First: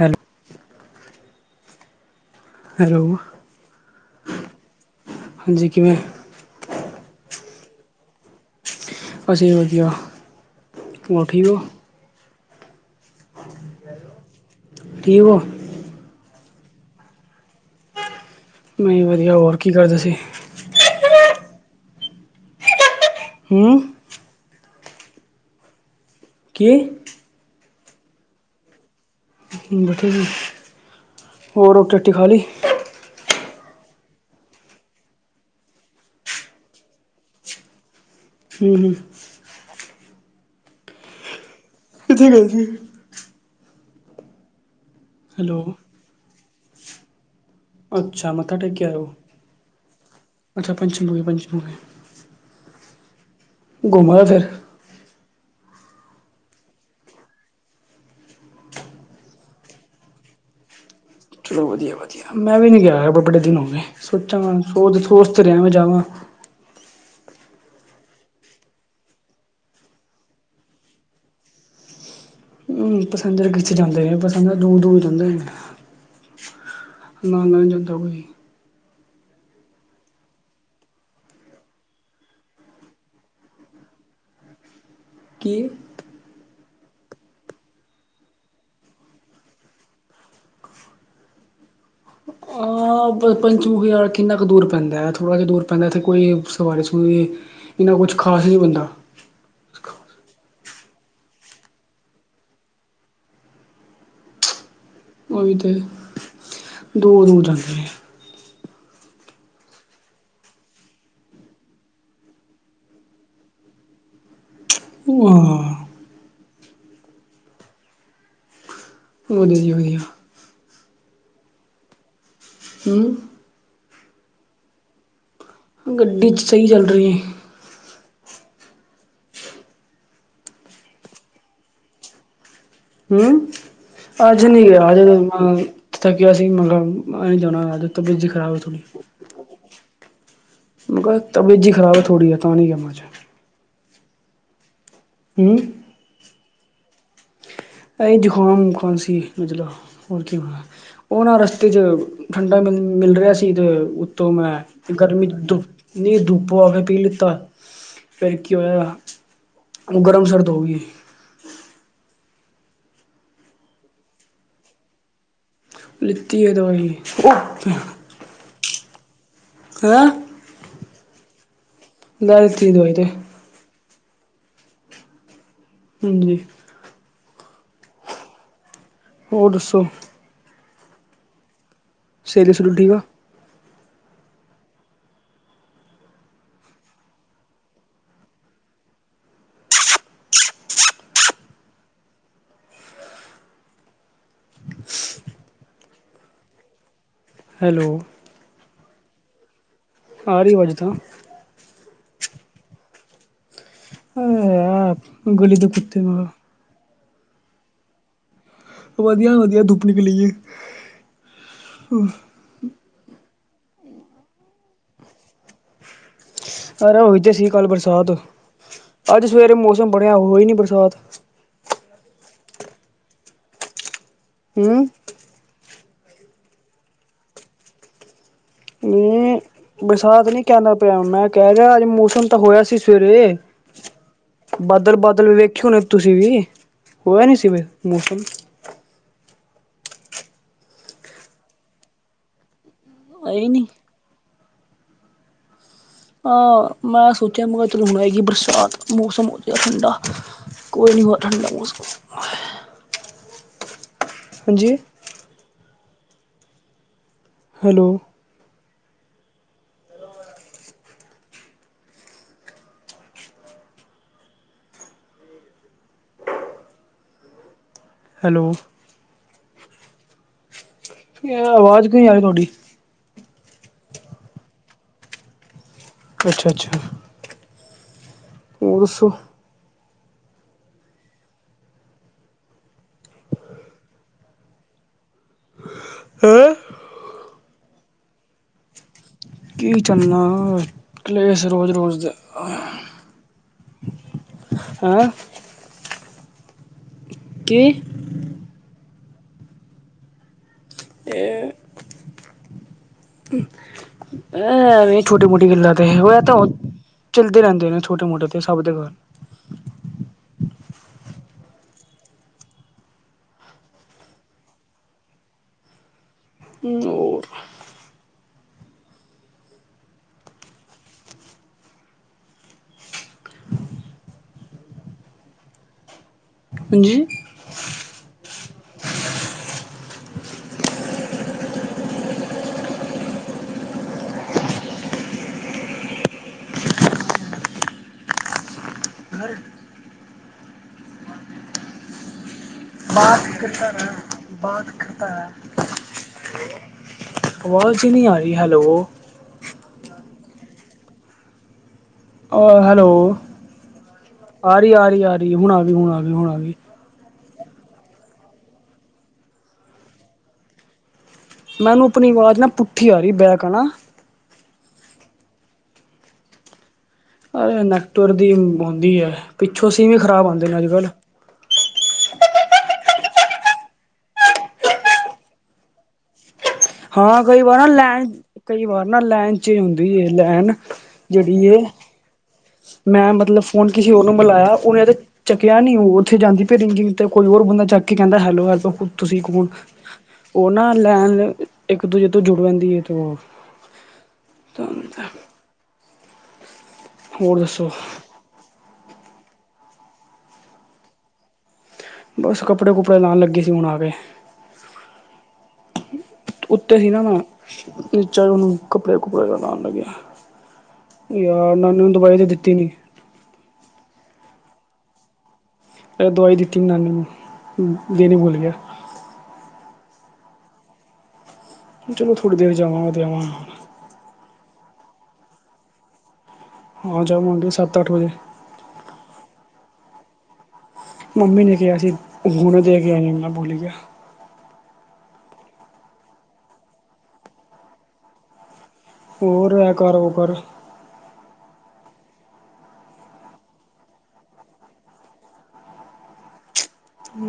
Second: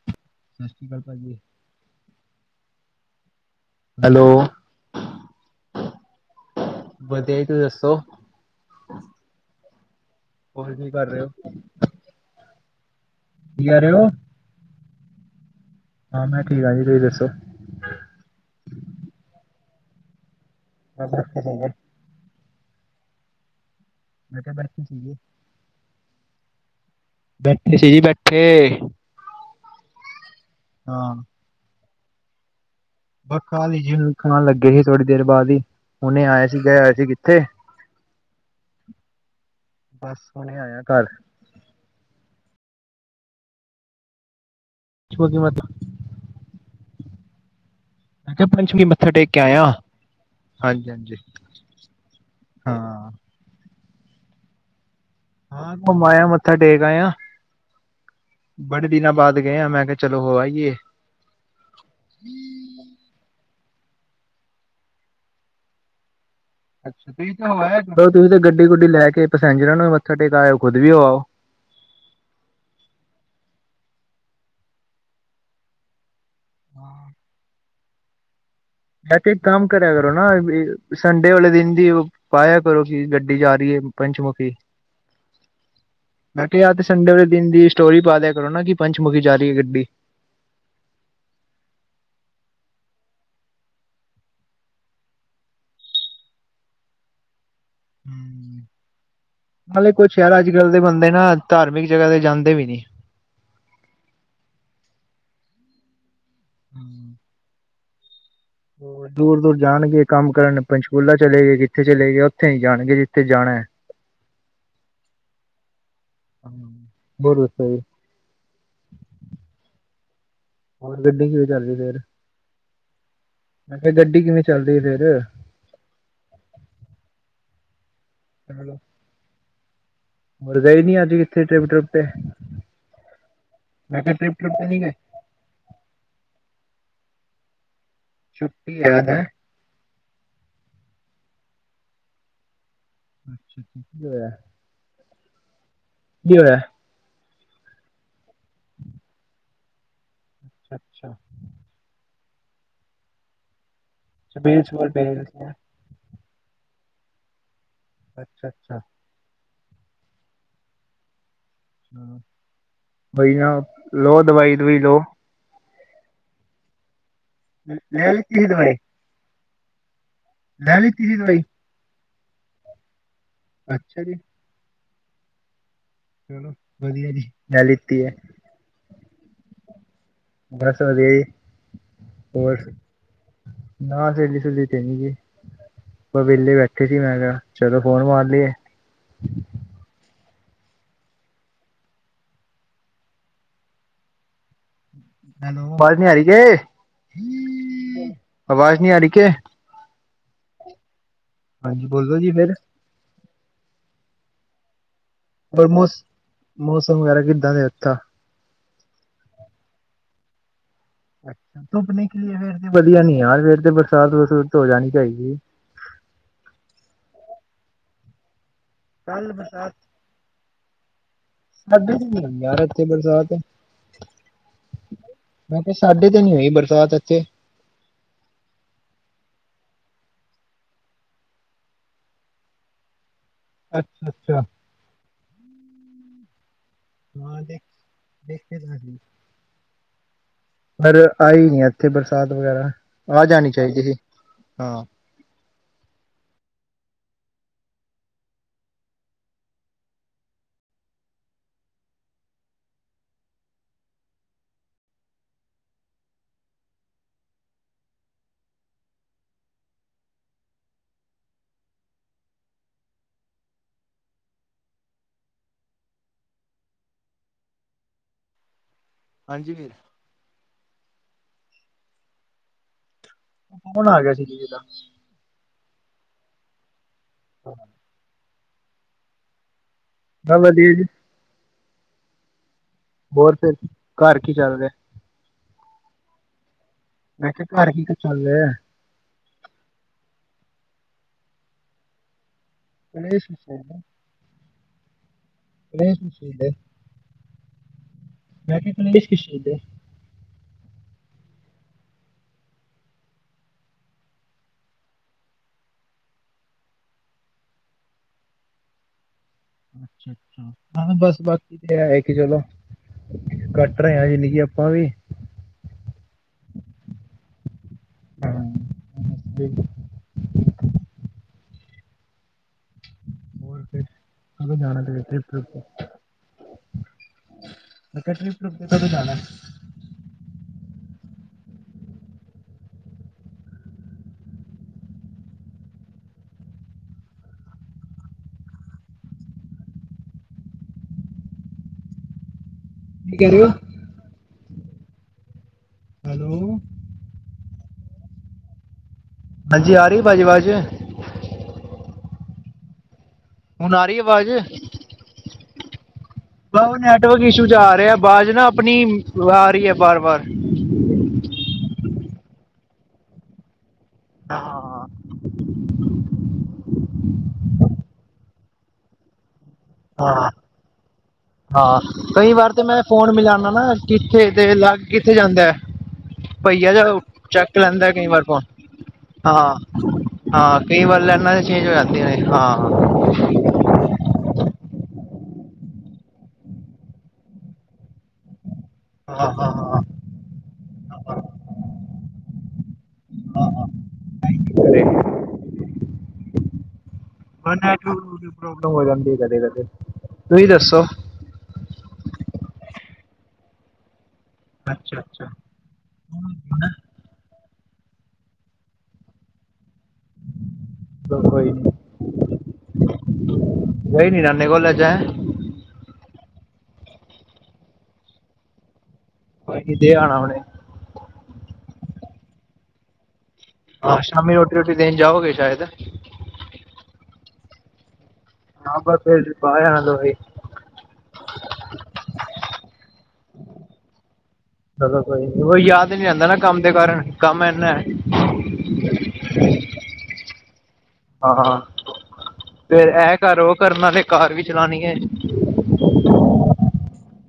Hello ਸਸ ਸ਼੍ਰੀ ਅਕਾਲ ਭਾਜੀ। ਹੈਲੋ। ਹੈਲੋ। ਹਾਂਜੀ ਕਿਵੇਂ। ਵਧੀਆ ਈ ਤੁਸੀਂ ਦੱਸੋ। ਅਸੀਂ ਵੀ ਵਧੀਆ। ਤੁਸੀਂ ਕੀ ਕਰ ਰਏ ਹੋਰ ਓ, ਠੀਕ ਹੋ ਕੀ ਕੈਹ ਰਏ ਓ। ਠੀਕ ਓ। ਹਾਂ ਮੈਂ ਠੀਕ ਆਂ ਜੀ ਤੁਸੀਂ ਦੱਸੋ। ਮੈਂ ਵਦੀਆ ਹੋਰ ਕੀ ਕਰਦੇ ਸੀ। [inaudible] ਹੂਂ। ਮੈਂ ਕੇਆ ਬੈਠੀ ਸੀ ਐ। ਕੇ। ਬੈਠੀ ਸੀ ਜੀ ਬੈਠੇ। ਹੂਂ ਬੈਠੇ ਸੀ। ਹਾਂ। ਹੋਰ ਰੋਟੀ ਰਾਟੀ ਖਾਲੀ। ਬ ਖਾਲੀ ਜੀ ਹੁਣ ਖਾਣ ਲੱਗੇ ਸੀ ਥੋੜੀ ਦੇਰ ਬਾਦ ਈ ਹੁਣੇ ਆਇਆ ਸੀ ਗਏ ਹੋਏ ਸੀ ਕਿੱਥੇ। ਹੂਂ-ਹੂਂ। ਬਸ ਹੁਣੇ ਆਇਆ ਘਰ। ਕਿੱਥੇ ਗਏ ਸੀ? ਛੋਜੀ ਮਤ। ਹੈਲੋ ਅੱਛਾ ਮੈ ਕੇਆ ਮੱਥਾ ਟੇਕ ਕੇ ਪੰਚਮੀ ਆਏ ਹੋ ਮੱਥਾ ਟੇਕ ਕੇ ਆਇਆਂ, ਅੱਛਾ ਹਾਂਜੀ-ਹਾਂਜੀ। ਪੰਚਮੁਖੀ ਪੰਚਮੁਖੀ ਹਾਂ। ਘੁੰਮ ਆਏ ਫੇਰ। ਹਾਂ ਘੁੰਮ ਆਏਆਂ ਮੱਥਾ ਟੇਕ ਆਏਆਂ। ਬੜੇ ਦਿਨਾਂ ਬਾਦ ਗਏ ਆਂ, ਮੈਂ ਕੇਆ ਚਲੋ ਹੋ ਆਈਏ। ਚਲੋ ਵਧੀਆ ਵਧ ਮੈਂ ਵੀ ਨੀ ਗਿਆ ਬ ਬਡੇ ਦਿਨ ਹੋ ਗਏ ਸੋਚਾਂ ਸ ਸੋਚ ਰੇਆਂ ਵਾਂ ਜਾਵਾਂ। ਅੱਛ ਤੁਸੀਂ ਤੇ ਹੋ ਆਏ, ਤੁਸੀਂ ਤੇ ਗੱਡੀ ਗੁੱਡੀ ਲੈ ਕੇ ਪੈਸੇਜਰਾਂ ਨੂੰ ਮੱਥਾ ਟੇਕਾ ਆਓ ਖੁਦ ਵੀ ਹੋ ਆਓ। ਹੂਂ ਪਸੈਂਜਰ ਕਿੱਖੇ ਜਾਂਦੇ ਨੇ, ਪਸੈਂਜਰ ਦੂਰ-ਦੂਰ ਜਾਂਦੇ ਨੇ। ਨਾ ਨਾ ਜਾਂਦਾ ਕੋਈ। ਐਤੇ ਇੱਕ ਕੰਮ ਕਰਿਆ ਕਰੋ ਨਾ ਤੁਸੀਂ, ਸੰਡੇ ਵਾਲੇ ਦਿਨ ਦੀ ਓ ਪਾਇਆ ਕਰੋ ਕਿ ਗੱਡੀ ਜਾ ਰੀ ਏ ਪੰਚਮੁਖੀ। ਕੀ? ਮੈਂ ਕੇਆ ਯਾਰ ਤੇ ਸੰਡੇ ਵਾਲੇ ਦਿਨ ਦੀ ਸਟੋਰੀ ਪਾ ਦੇਆ ਕਰੋ ਨਾ, ਕਿ ਪੰਚਮੁਖੀ ਜਾ ਰੀ ਹੈ ਗੱਡੀ। ਹਾਂ ਬਸ ਪੰਚਮੁਖੀ ਯਾਰ ਕਿੰਨਾ ਕੁ ਦੂਰ ਪੈਂਦੈਂ, ਥੋੜ੍ਹਾ ਜੇਹਾ ਦੂਰ ਪੈਂਦੈਂ ਇੱਥੇ ਕੋਈ। ਦੇ ਵਾਰੇ ਸੁਣਦੇ, ਇੰਨਾ ਕੁਛ ਖਾਸ ਨੀ ਬਣਦਾ। ਨਾਲੇ ਕੁਛ ਯਾਰ ਅੱਜ-ਕੱਲ ਦੇ ਬੰਦੇ ਨਾ ਧਾਰਮਿਕ ਜਗਾ ਤੇ ਜਾਂਦੇ ਵੀ ਨੀ। ਓ ਵੀ ਤੇ, ਦੂਰ-ਦੂਰ ਜਾਂਦੇ ਨੇ। ਦੂਰ-ਦੂਰ ਜਾਣਗੇ ਕੰਮ ਕਰਨ, ਪੰਚਕੂਲਾ ਚਲੇ ਗਏ, ਕਿੱਥੇ ਚਲੇ ਗਏ, ਓੱਥੇ ਨੀ ਜਾਣਗੇ ਜਿੱਥੇ ਜਾਣੈ। ਪੂਆ। ਹੂੰ ਹੋਰ ਦਸੋਂ ਜੀ। ਵਧੀਆ ਜੀ ਵਧੀਆ। ਹੋਰ ਗੱਡੀ ਕਿਵੇਂ ਚੱਲਦੀ ਫੇਰ? ਹੂੰ ਮੈਂ ਕਿਹਾ ਗੱਡੀ ਕਿਵੇਂ ਚੱਲਦੀ ਫੇਰ? ਗੱਡੀ ਚ ਸਈ ਚੱਲ ਸਈ ਐ। ਹੇਲੋ ਹੋਰ ਗਏ ਨੀ, ਅੱਜ ਕਿੱਥੇ ਟ੍ਰਿਪ-ਟ੍ਰਿੱਪ ਤੇ? ਹੂੰ, ਮੈਂ ਕਿਹਾ ਟ੍ਰਿਪ ਅੱਜ ਟ੍ਰਿਪ ਨੀ ਤੇ ਗੇ ਗਏ ਅੱਜ ਥੱਕਿਆ ਸੀ ਮੈ ਕਿਆ ਨੀ ਜਾਣਾ ਅੱਜ। ਤਬੀਅਤ ਜੀ ਖਰਾਬ ਐ ਥੋੜੀ। ਛੁੱਟੀ ਹੈ ਅੱਜ ਹੈਂ। ਕਿਆ ਤਬਿਅਤ ਜੀ ਖਰਾਬ ਐ ਥੋੜੀ ਅੱਜ ਤਾਂ ਨਹੀਂ ਗਿਆ ਮੈ ਅੱਜ ਅੱਛਾ, ਅੱਛਾ ਕੀ ਹੋਇਆ ਐ। ਹੂੰ ਕੀ ਹੋਇਆ ਐ। ਇਹ ਜ਼ੁਕਾਮ, ਖ਼ਾਂਸੀ, ਨਜਲਾ। ਹੋਰ ਕੀ ਹੋਣਾ, ਉਹ ਨਾ ਰਸਤੇ 'ਚ ਠੰਡਾ ਗਮ ਮਿਲ ਰਿਹਾ ਸੀ ਤੇ ਉ ਤ ਮੈਂ ਗਰਮੀ ਦੁ ਨਹੀਂ ਧੁੱਪੋ ਫਿਰ ਪੀ ਲਿੱਤਾ। ਫਿਰ ਕੀ ਹੋਇਆ ਉਹ ਗਰਮ- ਸ਼ਰਦ ਹੋ ਗਈ। ਬਈ ਨਾ, ਲੋ ਦਵਾਈ-ਦੁਈ ਲੋ। ਲਿੱਤੀ ਐ ਦਵਾਈ। ਲੈ ਲਿੱਤੀ ਦਵਾਈ। ਹੈਂ। ਲੈ ਲਿਤੀ ਸੀ ਦਵਾਈ। ਲੈ ਲਿੱਤੀ ਦਵਾਈ ਤੇ ਅੱਛਾ ਜੀ। ਹਾਂਜੀ ਚਲੋ ਵਧੀਆ ਜੀ, ਲੈ ਲਿੱਤੀ ਐ। ਹੋਰ ਦੱਸੋ। ਬਸ ਵਧੀਆ ਜੀ, ਸਹੇਲੀ ਹੋਰ ਸਹੂਲੀ ਠੀਕ ਆ ਨਾ ਸਹੇਲੀ -ਸੁਲੀ ਤੇ ਨੀਗੀ। ਬਸ ਵਿਹਲੇ ਬੈਠੇ ਸੀ, ਮੈਂ ਕਿਹਾ ਚਲੋ ਫੋਨ ਮਾਰ ਲਈਏ। ਹੈਲੋ, ਅਵਾਜ਼ ਨੀ ਆਰੀ ਕਿ? ਹੈਲੋ। ਆਵਾਜ਼ ਨਹੀਂ ਆ ਰਹੀ ਕਿ? ਆ ਰੀ ਅਵਾਜ ਤਾਂ। ਹਾਂਜੀ ਬੋਲੋ ਜੀ ਫੇਰ। ਔ ਯਾਰ ਗਲੀ ਹੋਰ ਦ ਕੁੱਤੇ ਮੌਸ ਨੇ ਮੌਸਮ ਵਗੈਰਾ ਕਿੱਦਾਂ ਦੇ ਉਥੇ। ਵਧੀਆ ਵਧੀਆ ਦੁੱਪ ਨਿਕਲੀ ਏ। ਅੱਛਾ, ਧੁੱਪ ਫਰ ਤੇ ਵਧੀਆ ਨੀ ਆ। ਫੇਰ ਤੇ ਬਰਸਾਤ- ਬਰਸੂਤ ਹੋ ਜਾਣੀ ਚਾਹੀਦੀ ਐ। ਆਰੇ ਉਹੀ ਤੇ ਸੀ ਕੱਲ ਬਰਸਾਤ। ਅੱਜ ਕੱਲ ਸਵੇਰੇ ਬਰਸਾਤ ਮੌਸਮ ਬਣਿਆ ਹੋਈ ਨੀ ਬਰਸਾਤ। ਸਾਡੇ ਨੀ ਹੋ ਰਹੀ ਯਾਰ ਇੱਥੇ ਬਰਸਾਤ। ਹੂੰ। ਮੈਂ ਕਿਹਾ ਸਾਡੇ ਤੇ ਨੀ ਹੋਈ ਬਰਸਾਤ ਇੱਥੇ। ਨਹੀਂ ਬਰਸਾਤ ਨਹੀਂ ਕਹਿੰਦਾ ਪਿਆ, ਮੈਂ ਕਹਿ ਰਿਹਾ ਅੱਜ ਮੌਸਮ ਤਾਂ ਹੋਇਆ ਸੀ ਸਵੇਰੇ ਅੱਛਾ, ਅੱਛਾ। ਬਾਦਲ -ਬਾਦਲ ਵੇਖੇ ਹੋਣੇ ਨੇ ਤੁਸੀਂ ਵੀ? ਹੋਇਆ ਨੀ ਹਾਂ ਸੀ ਦੇਖ- ਮੌਸਮ ਦੇਖੇ ਤਾਂ ਸੀ। ਪਰ ਆਈ ਨੀ ਆ ਇੱਥੇ ਬਰਸਾਤ ਵਗੈਰਾ। ਆ ਆਈ ਜਾਣੀ ਨੀ ਚਾਹੀਦੀ ਸੀ, ਹਾਂ। ਹਾਂ ਮੈਂ ਸੋਚਿਆ ਮੈਂ ਕਿਹਾ ਚਲੋ ਹੋ ਆਏਗੀ ਬਰਸਾਤ ਮੌਸਮ ਹੋ ਗਿਆ ਠੰਡਾ। ਕੋਈ ਨੀ ਹੋਇਆ ਠੰਡਾ ਮੌਸਮ, ਹਾਂਜੀ ਹੈਲੋ, ਹੈਲੋ, ਹਾਂਜੀ ਵੀਰ ਜ- ਕਿ ਏ ਆਵਾਜ਼ ਕਿਉਂ ਨੀ ਆ ਰੀ ਤੁਹਾਡੀ। ਫੋਨ ਆ ਗਿਆ ਸੀ ਕਿਸੀ ਦਾ, ਅੱਛਾ- ਅੱਛਾ। ਹਾਂ ਉ ਰਸੁ ਬ ਵਧੀਆ ਜੀ। ਹੋਰ ਫੇਰ ਘਰ ਕੀ ਕਰ ਰਹੇ ਨੇ। ਹੈਂ? ਮੈਂ ਕਿਹਾ ਘਰ ਕੀ ਕਰ ਚੱਲ ਲੈਂ ਆ ਹੈ। ਕੀ ਚੱਲਨਾ ਕਲੇਸ ਰੋਜ਼- ਰੋਜ਼ ਦੇ। ਕਲੇਸ਼ ਕਿਸ ਗੱਲ ਦਾ। ਹਾਂ? ਨਹੀ ਤੁ ਸੀਦੇ। ਕਿ? ਮੈਂਨ ਬ ਖੁਸ਼ਦੇ [unintelligible] ਇਹ [unintelligible] ਐ ਵੀ ਛੋਟੀ- ਮੋਟੀ ਗੱਲਾ ਤੇ, ਹੋ ਜਾਤਾ ਹੁਨ, ਚੱਲਦੇ ਰਹਿੰਦੇ ਨੇ ਛੋਟੇ- ਮੋਟੇ ਤੇ ਸਭ ਦੇ ਘਰ। ਅੱਛਾ- ਅੱਛਾ ਹ ਬਸ ਬਾਕੀ ਤੇ ਹੈ ਕਿ ਚਲੋ। ਕੱਟ ਰਹੇ ਆ ਜਿੰ ਦ ਗੀ ਆਪਾਂ ਵੀ। ਹੂੰ ਬੋਹਤ, ਹੂੰ ਠੀਕ ਏ। ਹੋਰ ਫੇਰ ਕਦੋਂ ਜਾਣਾ ਤੁਸੀਂ ਟਰਿਪ ਦੇ ਉਪਰ। ਹਾਂਜੀ। ਮੈਂ ਕਿਹਾ ਟ੍ਰਿਪ ਟਪ ਤੇ ਕਦੋਂ ਜਾਣਾ ਏ। ਘਰ [unintelligible] ਕੀ ਬਾਤ ਕਹਿ ਰਹੇ ਹੋ? ਕਰਤਾ ਰਖਨਾ, ਬਾਤ ਖਤਰਾ ਐ ਹੈਲੋ ਆਵਾਜ਼ ਹੀ ਨਹੀਂ ਆ ਰਹੀ, ਹੈਲੋ ਹਾਂਜੀ ਆ ਰਹੀ ਏ ਭਾਜੀ ਬਾਜ? ਓ ਹੈਲੋ ਹੁਣ ਆ ਰਹੀ ਆਵਾਜ਼ ਆ ਰਹੀ ਆ ਰਹੀ ਆ ਰਹੀ ਹੁਣ ਆ ਗਈ ਹੁਣ ਆ ਗਈ ਹੁਣ ਆ ਗਈ ਨੈਟਵਰਕ ਇਸ਼ੂ ਚ ਆ ਰਿਹਾ ਆਵਾਜ਼ ਨਾ ਆਪਣੀ ਆ ਰਹੀ ਹੈ ਬਾਰ- ਬਾਰ ਮੈਨੂੰ ਆਪਣੀ ਆਵਾਜ਼ ਨਾ ਪੁੱਠੀ ਆ ਰਹੀ, ਬੈਕ ਹ ਨਾ ਹਾਂ ਅਰੇ ਨੈੱਟਵਰਕ ਦੀ ਆਉਂਦੀ ਹੈ ਪਿੱਛੋਂ ਸਿੰਮ ਹੀ ਖਰਾਬ ਹਾਂ ਆਉਂਦੇ ਨੇ ਅੱਜ ਕੱਲ। ਹਾਂ ਕਈ ਵਾਰ ਤੇ ਮੈਂ ਫੋਨ ਮਿਲਾਉਣਾ ਨਾ ਕਿੱਥੇ, ਤੇ ਅੱਗ ਕਿੱਥੇ ਜਾਂਦਾ ਹੈ। ਭਈਆ ਜਾ ਹਾਂ ਕਈ ਚੈੱਕ ਵਾਰ ਨਾ ਲੈਂਦਾ ਕਈ ਲੈਣ ਵਾਰ ਫੋਣ ਕਈ ਵਾਰ ਨਾ ਲੈਣ ਹਾਂ-ਹਾਂ, ਚ ਹੁੰਦੀ ਹੈ ਲੈਣ ਹਾਂ-ਹਾਂ। ਕਈ ਵੱਲ ਲੈਨਾ ਤੇ ਜਿਹੜੀ ਇਹ ਚੇਂਜ ਹੋ ਜਾਂਦੀ ਨੇ ਹਾਂ। ਮੈਂ ਮਤਲਬ ਫੋਨ ਕਿਸੇ ਹੋਰਨੂੰ ਮਿਲਾਇਆ ਓਨੇ ਤੇ ਚੱਕਆ ਨੀ ਓ ਓਥੇ ਜਾਂਦੀ ਪੀ ਏ ਫੇਰ ਰਿੰਗਿੰਗ ਤੇ ਕੋਈ ਹੋਰ ਬੰਦਾ ਚੱਕ ਕੇ ਕੇਂਦਾ ਹੈਲੋ ਹੈਲੋ। ਤੁਸੀ ਹਾਂ ਕੌਨ ਹਾਂ ਹਾਂ, ਓ ਨਾ ਹਾਂ ਲੈਨ ਇੱਕ ਦੂਜੇ ਤੋ ਜੁੜ ਲੈਂਦੀ ਐ। ਓ ਹਾਂ ਤਵੀ ਤਾਵ ਹੋਰ ਬਸ ਦੱਸੋ ਨੈੱਟਵਰਕ ਪ੍ਰੌਬਲਮ ਹੋ ਜਾਂਦੀ ਐ ਕਦੇ ਕਦੇ ਤੁਸੀ ਦੱਸੋ? ਬਸ ਕਪੜੇ ਕੁੱਪੜੇ ਲਾਨ ਲੱਗੇ ਸੀ ਹੁਣ ਆ ਗਏ। ਅੱਛਾ ਅੱਛਾ ਉੱਤੇ ਸੀ ਨਾ ਮੈਂ। ਚਲ ਓਨੂੰ ਕੱਪੜੇ-ਕੁੱਪੜੇ ਦਾ ਅਰਾਮ ਮਿਲਆ। ਯਾਰ ਨਾਨੀ ਨੂੰ ਦਵਾਈ ਤੇ ਦਿੱਤੀ ਨੀ ਗਯੇ ਨੀ ਨਾਂਨੇ ਕੋਲ ਅੱਜ ਐ? ਦਵਾਈ ਦਿੱਤੀ ਨੀ ਨਾਨੀ ਨੂੰ ਦੇਨੀ ਪੁਲ ਗਿਆ ਦੇ ਆਣਾ ਹੁਣੇ ਚਲੋ ਥੋੜੀ ਦੇਰ ਜਾਵਾਂਗਾ ਦੇ ਆਵਾਗਾ। ਅ ਸ਼ਾਮੀ ਰੋਟੀ-ਰੋਟੀ ਦੇਨ ਜਾਓਗੇ ਸ਼ਾਇਦ ਹਾਂ ਜਾਵਾਂਗੇ ਸਤ ਅਠ ਵਜੇ। ਹਾਂ ਬਸ [unintelligible] ਮੰਮੀ ਨੇ ਕਆ ਸੀ ਹੁਣੇ ਜਾ ਕੇ ਆਈ ਮੈਂ ਪੁਲ ਗਆ। ਚਲੋ ਕੋਈ ਓ ਯਾਦ ਨੀ ਰੇਂਦਾ ਨਾ ਕੰਮ ਦੇ ਕਾਰਣ ਕੰਮ ਐਨਾ ਐ। ਹੋਰ ਐ ਕਰ ਓ ਕਰ। ਹਾਂ ਫੇਰ ਐ ਕਰ ਓ ਕਰ ਕਾਰ ਵੀ ਚਲਾਨੀ ਏ।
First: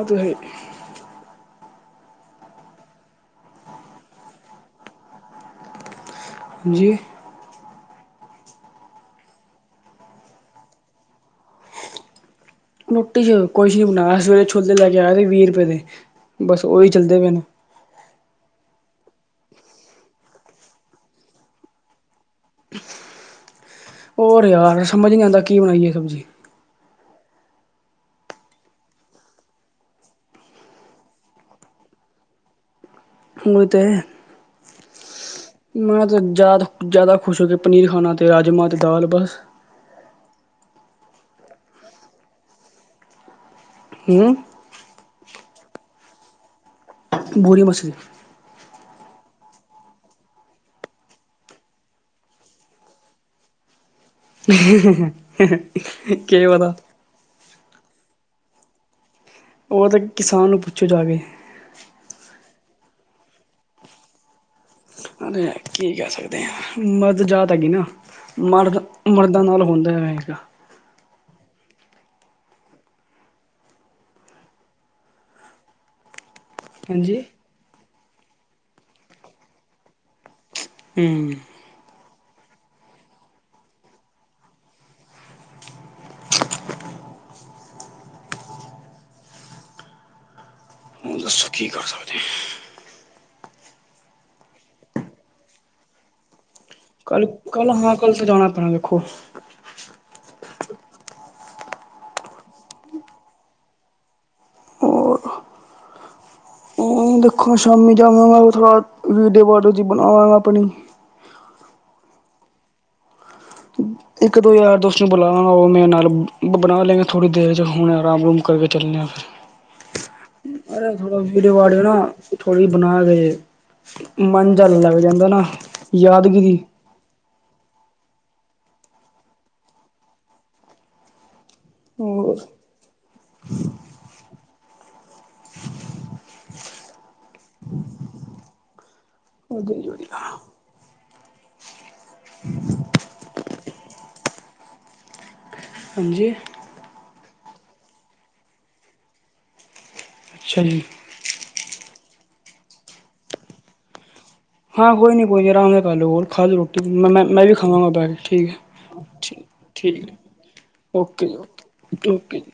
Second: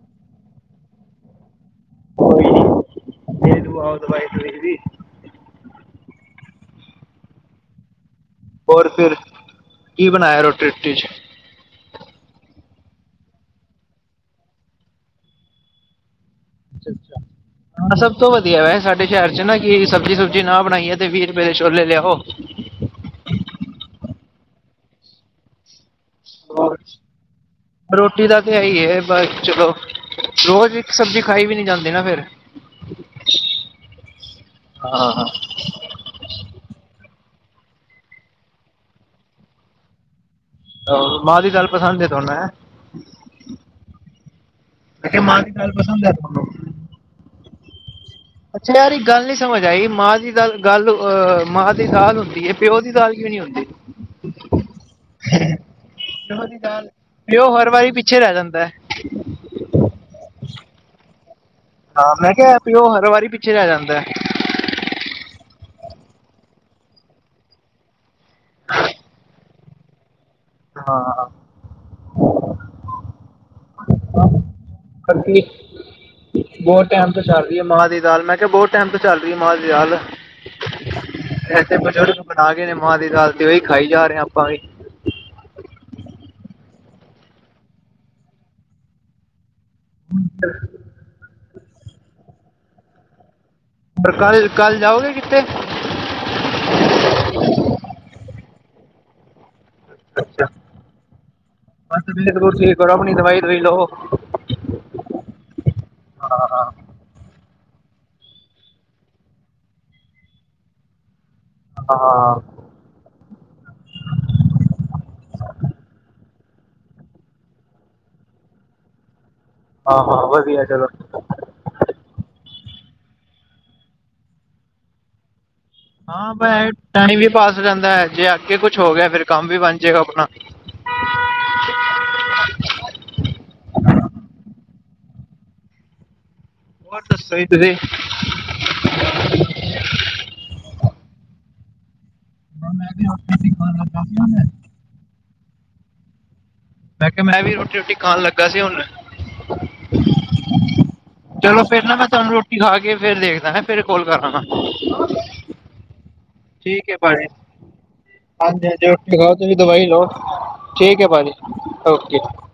ਓ ਤੇ ਹੈ ਈ। [inaudible] ਲਾਇਬ੍ਰੇਰੀ। ਹਾਂਜੀ। ਹੋਰ ਫਿਰ ਕੀ ਬਨਾਆ ਰੋਟੀ ਰੁਟੀ ਚ? ਰੋਟੀ ਚ ਕੁਛ ਨੀ ਬਨਾਯਾ ਸਵੇਰੇ ਛਲੇ ਲੈ ਕੇ ਆਏ ਸੀ ਵੀ ਰੁਪੇ ਦੇ ਬਸ ਓਹੀ ਚੱਲਦੇ ਪੇ ਨੇ। ਹਾਂ ਸਭ ਤੋ ਵਧੀਆ ਐ ਸਾਡੇ ਸ਼ੇਰ ਚ ਨਾ ਕਿ ਸਬਜੀ ਸੁਬਜੀ ਨਾ ਬਨਾਈਏ ਤੇ ਵੀ ਰੁਪੇ ਦੇ ਛੋਲੇ ਲਿਆਓ। ਹੋਰ ਯਾਰ ਸਮਝ ਈ ਨੀ ਆਂਦਾ ਕੀ ਬਨਾਈਏ ਸਬਜੀ। ਰੋਟੀ ਦਾ ਤੇ ਐ ਈ ਏ ਬਸ ਚਲੋ ਰੋਜ ਇੱਕ ਸਬਜੀ ਖਾਈ ਵੀ ਨੀ ਜਾਂਦੀ ਨਾ ਫੇਰ। ਓ ਤੇ ਹਾਂ ਮੈਂ ਤੇ ਜਾਦਾ ਜਾਦਾ ਖੁਸ਼ ਹੋ ਕੇ ਪਨੀਰ ਖਾਨਾ ਤੇ ਰਾਜਮਾ ਤੇ ਦਾਲ ਬਸ ਹਾ ਮਾਂ ਦੀ ਦਾਲ ਪਸੰਦ ਏ ਤਾਨੂੰ ਐ? ਹੂੰ। ਮੈਂ ਕਯਾ ਮਾਂ ਦੀ ਦਾਲ ਪਸੰਦ ਏ ਤੁਆਨੂੰ? ਗੋਰੀ ਮਾਸੀ। ਅੱਛਾ ਯਾਰ ਇਕ ਗੱਲ ਨੀ ਸਮਝ ਆਈ ਮਾਂ ਦੀ ਦਾਲ ਗੱਲ ਅ, ਮਾਂ ਦੀ ਦਾਲ ਹੁੰਦੀ ਏ ਪਿਓ ਦੀ ਦਾਲ ਕਯੋ ਨੀ ਹੁੰਦੀ? ਪਿਓ ਕੇ ਦੀ ਪਤਾ। ਦਾਲ ਪਿਓ ਹਰ ਵਰੀ ਪਿੱਛੇ ਰੇ ਜਾਂਦਾ ਐ। ਓ ਤੇ ਕਿਸਾਨ ਨੂੰ ਪੁੱਛੋ ਜਾ ਕੇ। ਹਾਂ ਮੈਂ ਕਯਾ ਐ ਪਿਓ ਹਰ ਵਾਰੀ ਪਿੱਛੇ ਰੇ ਜਾਂਦਾ ਐ। ਅਰੇ ਅ ਕੀ ਕੇ ਸਕਦੇ ਆ ਮਰਦ ਜਾਤ ਹੈਗੀ ਨਾ ਮਰਦ ਮਰਦਾ ਨਾਲ ਹੁੰਦਾ ਰਯੇਗਾ। ਹਾਂ। ਕਦੀ ਬੋਅ ਟਾਈਮ ਹਾਂਜੀ ਤੋਂ ਚੱਲ ਰਈ ਮਾਂਅ ਦੀ ਦਾਲ ਮੈਂ ਕਿਹਾ ਬਹੁਤ ਟਾਈਮ ਤੋਂ ਚੱਲ ਰਈ ਆ ਮਾਅ ਦੀ ਦਾਲ ਹੂੰ ਤੇ' ਬਜ਼ੁਰਗ ਬਣਾ ਗਏ ਨੇ ਮਾਅ ਦੀ ਦਾਲ ਤੇ ਉਹੀ ਖਾਈ ਜਾ ਰੈਹ ਹਾਂ ਆਪਾਂ ਵੀ [inaudible] ਹੂੰ ਹੁਨ ਦੱਸੋ ਕਿ ਕਰ ਸਕਦੇ ਆ ਪਰ ਕੱਲ-ਕੱਲ ਜਾਓਗੇ ਕਿੱਥੇ ਕੱਲ-ਕੱਲ ਹਾਂ ਕੱਲ ਤੋਂ ਜਾਣਾ ਪੈਣਾ ਦੇਖੋ ਅੱਛਾ, ਜ਼ਰੂਰ ਠੀਕ ਕਰੋ ਆਪਣੀ ਦਵਾਈ ਦੇਖ ਲੋ ਹਾਂ ਦੇਖਾਂ ਸ਼ਾਮੀ ਜਾਵਗਾ ਵੀਡੀਓ-ਵੱਡਿਓ ਜੀ ਬਣਾਵਾਂਗਾ ਆਪਣੀ ਹਾਂ-ਹਾਂ ਇੱਕ-ਦੋ ਯਾਰ ਦੋਸਤ ਨੂੰ ਬੁਲਾਵਾਂਗਾ ਓ ਮੇਰੇ ਨਾਲ ਬਣਾ ਲੈਂਗੇ ਥੋੜ੍ਹੀ ਦੇਰ ਚ' ਹੁਨ ਆਰਾਮ-ਰੂਮ ਕਰਕੇ ਚੱਲਣੇ ਆ ਹ ਫਿਰ [inaudible] ਅਰੇ [unintelligible] ਆਪਾਂ ਵੀਡੀਓ-ਵਾਡੀਓ ਨਾ ਥੋੜੀ ਬਣਾ ਕੇ ਮਨ ਜਾਂ ਲੱਗ ਜਾਂਦਾ ਨਾ। ਹਾਂ ਯਾਦਗਿਰੀ ਭੈ ਟਾਈਮੀ ਵੀ ਪਾਸ ਹੋ ਜਾਂਦਾ ਆ ਜੇ ਅ ਕੇ ਕੁਛ ਹੋ ਗਿਆ ਫੇਰ ਕੰਮ ਵੀ ਬਣ ਜੇਗਾ ਆਪਨਾ ਹੋਰ ਹੋਰ ਦੱਸੋ ਜੀ ਤੁਸੀਂ। ਭਾਜੀ ਵਧੀਆ। ਹੁਨ ਮੈਂ ਵੀ, ਹੁਨ ਮੈਂ ਵੀ ਖਾਣ ਲੱਗਾ ਸੀ ਨਾ ਮੈਂ। ਹਾਂਜੀ ਮੈਂ ਕੇਆ ਮੈਂ ਵੀ ਰੋਟੀ-ਰੁਟੀ ਖਾਨ ਲੱਗਾ ਸੀ ਹੁਨ। ਅੱਛਾ ਜੀ। ਚਲੋ ਫੇਰ ਨਾ ਮੈਂ ਤਾਨੂੰ ਰੋਟੀ ਖਾ ਕੇ ਫੇਰ ਦੇਖਦਾ ਫੇਰ ਕੌਲ ਕਰਲਾ ਗਾ। ਹਾਂ ਕੋਈ ਨੀਂ ਕੋਈ ਨੀ ਆਰਾਮ ਨਾਲ ਕਰਲੋ ਕੌਲ ਖਾ ਲੋ ਰੋਟੀ ਠੀਕ ਹੈ ਮੈਂ ਮੈਂ ਭਾਜੀ ਮੈਂ ਵੀ ਖਾਵਾਂਗਾ ਪੈ ਕੇ ਠੀਕ ਹਾਂਜੀ ਹਾਂਜੀ ਏ ਰੋਟੀ ਖਾਓ ਠੀਕ ਤੁਸੀਂ ਦਵਾਈ ਲਓ ਠੀਕ ਏ ਠੀਕ ਹੈ ਓਕੇ ਭਾਜੀ ਜੀ ਓ ਓਕੇ ਜੀ